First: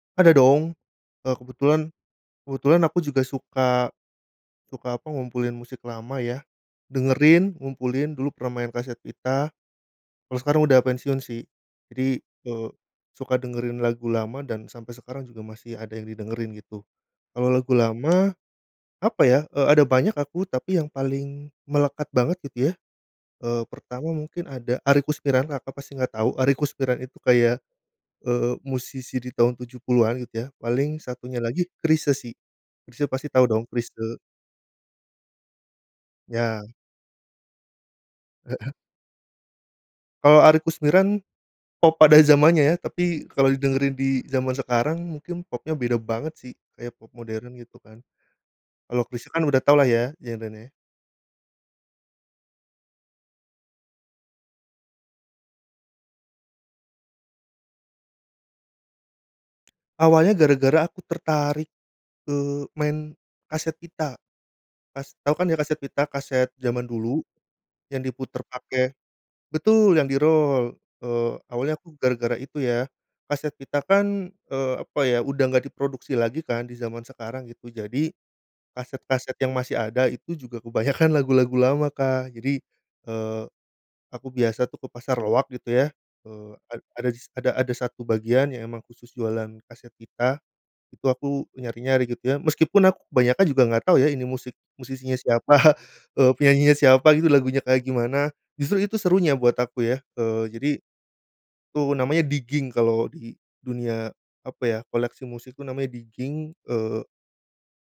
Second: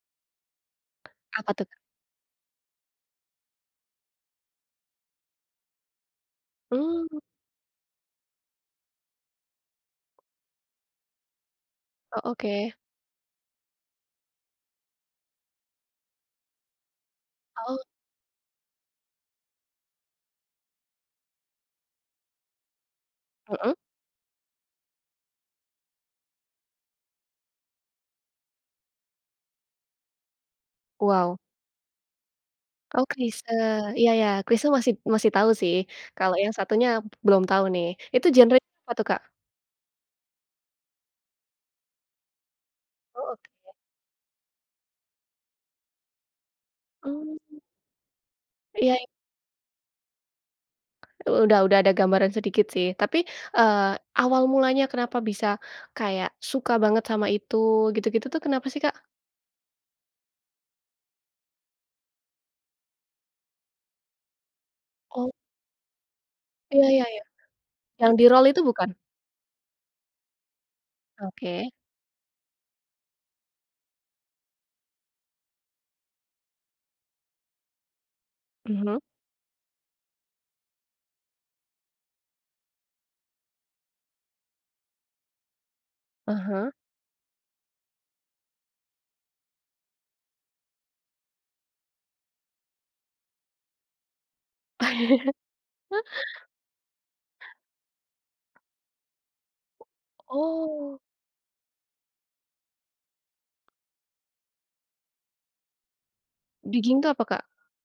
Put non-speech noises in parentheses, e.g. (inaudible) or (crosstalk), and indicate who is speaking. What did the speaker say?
Speaker 1: Ada dong, eee,
Speaker 2: Apa tuh, Kak?
Speaker 1: kebetulan kebetulan aku juga suka suka apa, ngumpulin musik lama ya,
Speaker 2: Mmm.
Speaker 1: dengerin, ngumpulin, dulu pernah main kaset pita. Kalau sekarang udah pensiun sih, jadi,
Speaker 2: Oh,
Speaker 1: eee,
Speaker 2: oke.
Speaker 1: suka dengerin lagu lama dan sampai sekarang juga masih ada yang didengerin gitu. Kalau lagu
Speaker 2: Tahu.
Speaker 1: lama, apa ya, eee, ada banyak aku, tapi yang paling melekat banget gitu ya, eee,
Speaker 2: Mhm.
Speaker 1: pertama mungkin ada Arie Koesmiran, Kakak pasti nggak tahu, Arie Koesmiran itu kayak, eee, musisi di tahun 70-an gitu ya, paling
Speaker 2: Waw.
Speaker 1: satunya lagi Chrisye sih,
Speaker 2: Oh,
Speaker 1: Chrisye pasti
Speaker 2: Chrisye,
Speaker 1: tau dong,
Speaker 2: iya
Speaker 1: Chrisye?
Speaker 2: iya. Chrisye masib masih tahu sih. Kalau yang
Speaker 1: Iya.
Speaker 2: satunya belum tahu nih. Itu genrenya
Speaker 1: (chuckles)
Speaker 2: apa tuh, Kak?
Speaker 1: Kalau Arie Koesmiran pop pada zamannya ya, tapi
Speaker 2: Oh,
Speaker 1: kalau
Speaker 2: oke.
Speaker 1: didengerin di zaman sekarang, mungkin popnya beda banget sih, kayak pop modern
Speaker 2: Mmm.
Speaker 1: gitu kan.
Speaker 2: Iya,
Speaker 1: Kalau
Speaker 2: e
Speaker 1: Chrisye kan udah tau lah ya, genrenya.
Speaker 2: Udah udah ada gambaran sedikit sih. Tapi, eee, awal mulanya kenapa bisa kayak suka banget sama itu gitu-gitu tuh, kenapa sih Kak?
Speaker 1: Awalnya gara-gara aku tertarik, eee, main kaset pita. Kas
Speaker 2: Oh.
Speaker 1: tahu kan ya, kaset pita, kaset
Speaker 2: Iya
Speaker 1: zaman
Speaker 2: iya
Speaker 1: dulu
Speaker 2: iya,
Speaker 1: yang
Speaker 2: yang di
Speaker 1: diputar
Speaker 2: rol itu bukan?
Speaker 1: pakai betul, yang di rol. Eee,
Speaker 2: Oke.
Speaker 1: awalnya aku gara-gara itu ya, kaset pita kan, eee, apa ya, udah gak diproduksi lagi kan di zaman sekarang gitu. Jadi
Speaker 2: Mhm.
Speaker 1: kaset-kaset yang masih ada itu juga kebanyakan lagu-lagu lama, Kak. Jadi, eee, aku biasa tuh ke pasar loak gitu ya, eee,
Speaker 2: Aha.
Speaker 1: ad ada dis ada ada satu bagian yang memang khusus jualan kaset pita. Itu aku menyari-nyari gitu ya. Meskipun aku kebanyakan juga nggak tau ya, ini musik, musisi
Speaker 2: (chuckles)
Speaker 1: siapa, eee, penyanyinya siapa gitu, lagunya kayak gimana. Justru itu serunya buat aku ya, eee, jadi
Speaker 2: Oh.
Speaker 1: itu namanya digging kalau di dunia apa ya, koleksi musik itu namanya digging,
Speaker 2: Digging
Speaker 1: eee
Speaker 2: tuh apa, Kak?